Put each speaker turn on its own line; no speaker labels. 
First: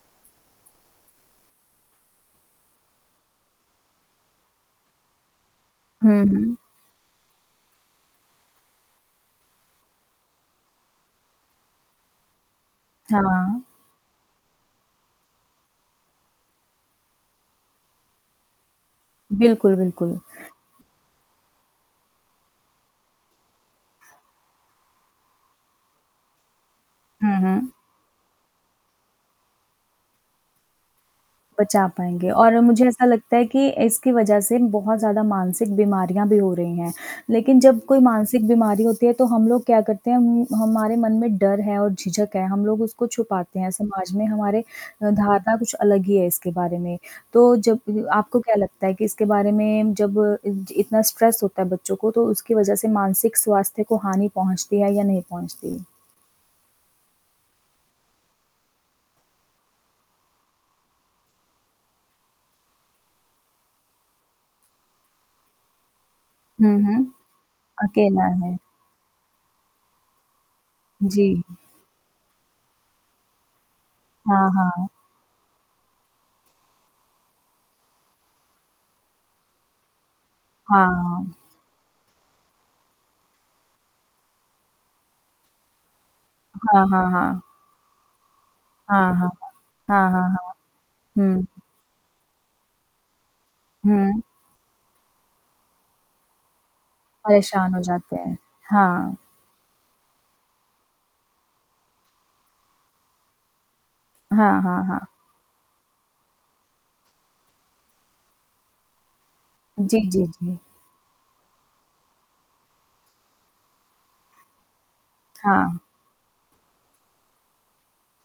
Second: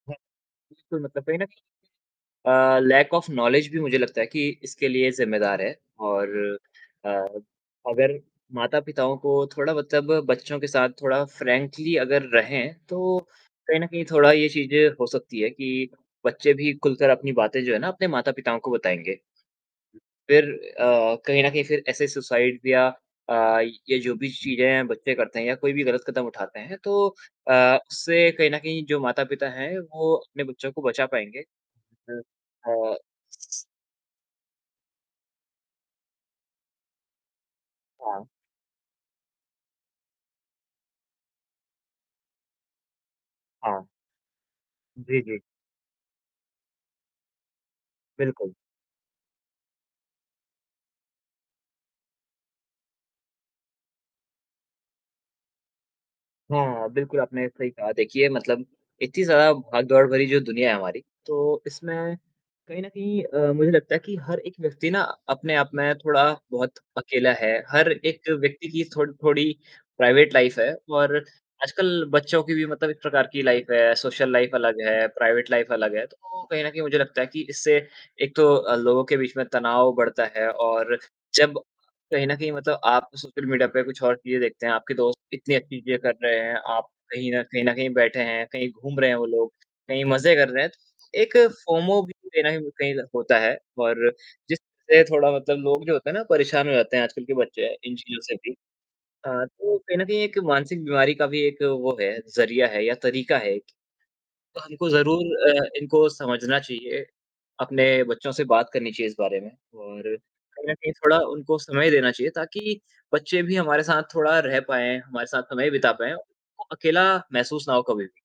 ब उ बिल्कुल, मतलब कहीं न कहीं अ, लैक ऑफ़ नॉलेज भी मुझे लगता है कि इसके लिए ज़िम्मेदार है
हुँ,
और
हुँ।
अ, अगर माता-पिताओं को थोड़ा मतलब बच्चों के साथ थोड़ा फ्रैंकली अगर रहें, तो
हाँ।
कहीं न कहीं थोड़ा ये चीज़ भी हो सकती है कि बच्चे भी खुलकर अपनी बातें जो है ना अपने माता-पिताओं को बताएँगे।
बिल्कुल, बिल्कुल।
फ़िर अ, कहीं न कहीं फिर ऐसे सुसाइड या अ, ये जो भी चीज़ें हैं, बच्चे करते हैं या कोई भी ग़लत कदम उठाते हैं तो
हुँ, हुँ।
अ, उससे कहीं न कहीं जो माता-पिता हैं, वो अपने बच्चों को बचा पाएँगे।
बचा
अ
पाएँगे और मुझे
अ
ऐसा लगता है कि इसकी वज़ह से बहुत ज़्यादा मानसिक बीमारियाँ भी हो रही हैं, लेकिन जब कोई
हाँ।
मानसिक बीमारी होती है, तो हम लोग क्या करते हैं उम, हमारे मन में डर है और झिझक है हम लोग उसको छुपाते हैं
हाँ।
समाज में हमारे अ,
जी, जी।
धारणा कुछ अलग ही है इसके बारे में। तो जब आपको
बिल्कुल।
क्या लगता है कि इसके बारे में जब इ इतना स्ट्रेस होता है बच्चों को तो उसकी वज़ह से मानसिक स्वास्थ्य को हानि पहुँचती है या नहीं पहुँचती?
हाँ, हाँ। बिल्कुल आपने सही कहा देखिए मतलब इतनी ज़्यादा भागदौड़ भरी जो दुनिया है हमारी, तो इसमें कहीं न कहीं अ, मुझे लगता है कि हर एक व्यक्ति ना अपने आप में थोड़ा
हुँ,
बहुत
हुँ।
अकेला है हर
अकेला
एक
है।
व्यक्ति की थो थोड़ी प्राइवेट लाइफ़ है और
जी।
आजकल बच्चों की भी मतलब एक प्रकार की लाइफ़ है, सोशल
हाँ,
लाइफ़ अलग
हाँ।
है, प्राइवेट लाइफ़ अलग है, तो कहीं न कहीं मुझे लगता है कि इससे एक तो अ, लोगों के बीच में तनाव बढ़ता है और
हाँ।
जब कहीं न कहीं मतलब आप सोशल मीडिया पे कुछ और चीज़ें देखते हैं आपके दोस्त इतनी अच्छी चीज़ें कर रहे हैं
हाँ,
आप
हाँ,
कहीं
हाँ।
न कहीं न कहीं बैठे हैं, कहीं घूम रहे
हाँ,
हैं वो
हाँ।
लोग कहीं
हाँ, हाँ,
मज़े कर
हाँ।
रहे हैं, तो एक
हुँ।
फ़ोमो भी कहीं न कहीं कहीं होता है और
हुँ।
जिस से थोड़ा मतलब लोग जो होते हैं ना परेशान हो जाते हैं आजकल के बच्चे
परेशान हो
इन
जाते
चीज़ों से
हैं।
भी।
हाँ।
अ, तो कहीं न कहीं एक मानसिक बीमारी का भी एक वो है, ज़रिया है या तरीक़ा है एक तो
हाँ, हाँ,
हमको
हाँ।
ज़रूर अ, इनको समझना चाहिए अपने बच्चों से बात करनी चाहिए इस बारे में
जी,
और
जी, जी।
कहीं न कहीं थोड़ा उनको समय देना चाहिए ताकि बच्चे भी हमारे साथ थोड़ा रह पाएँ, हमारे साथ समय
हाँ।
बिता पाएँ, उनको अकेला महसूस ना हो कभी भी।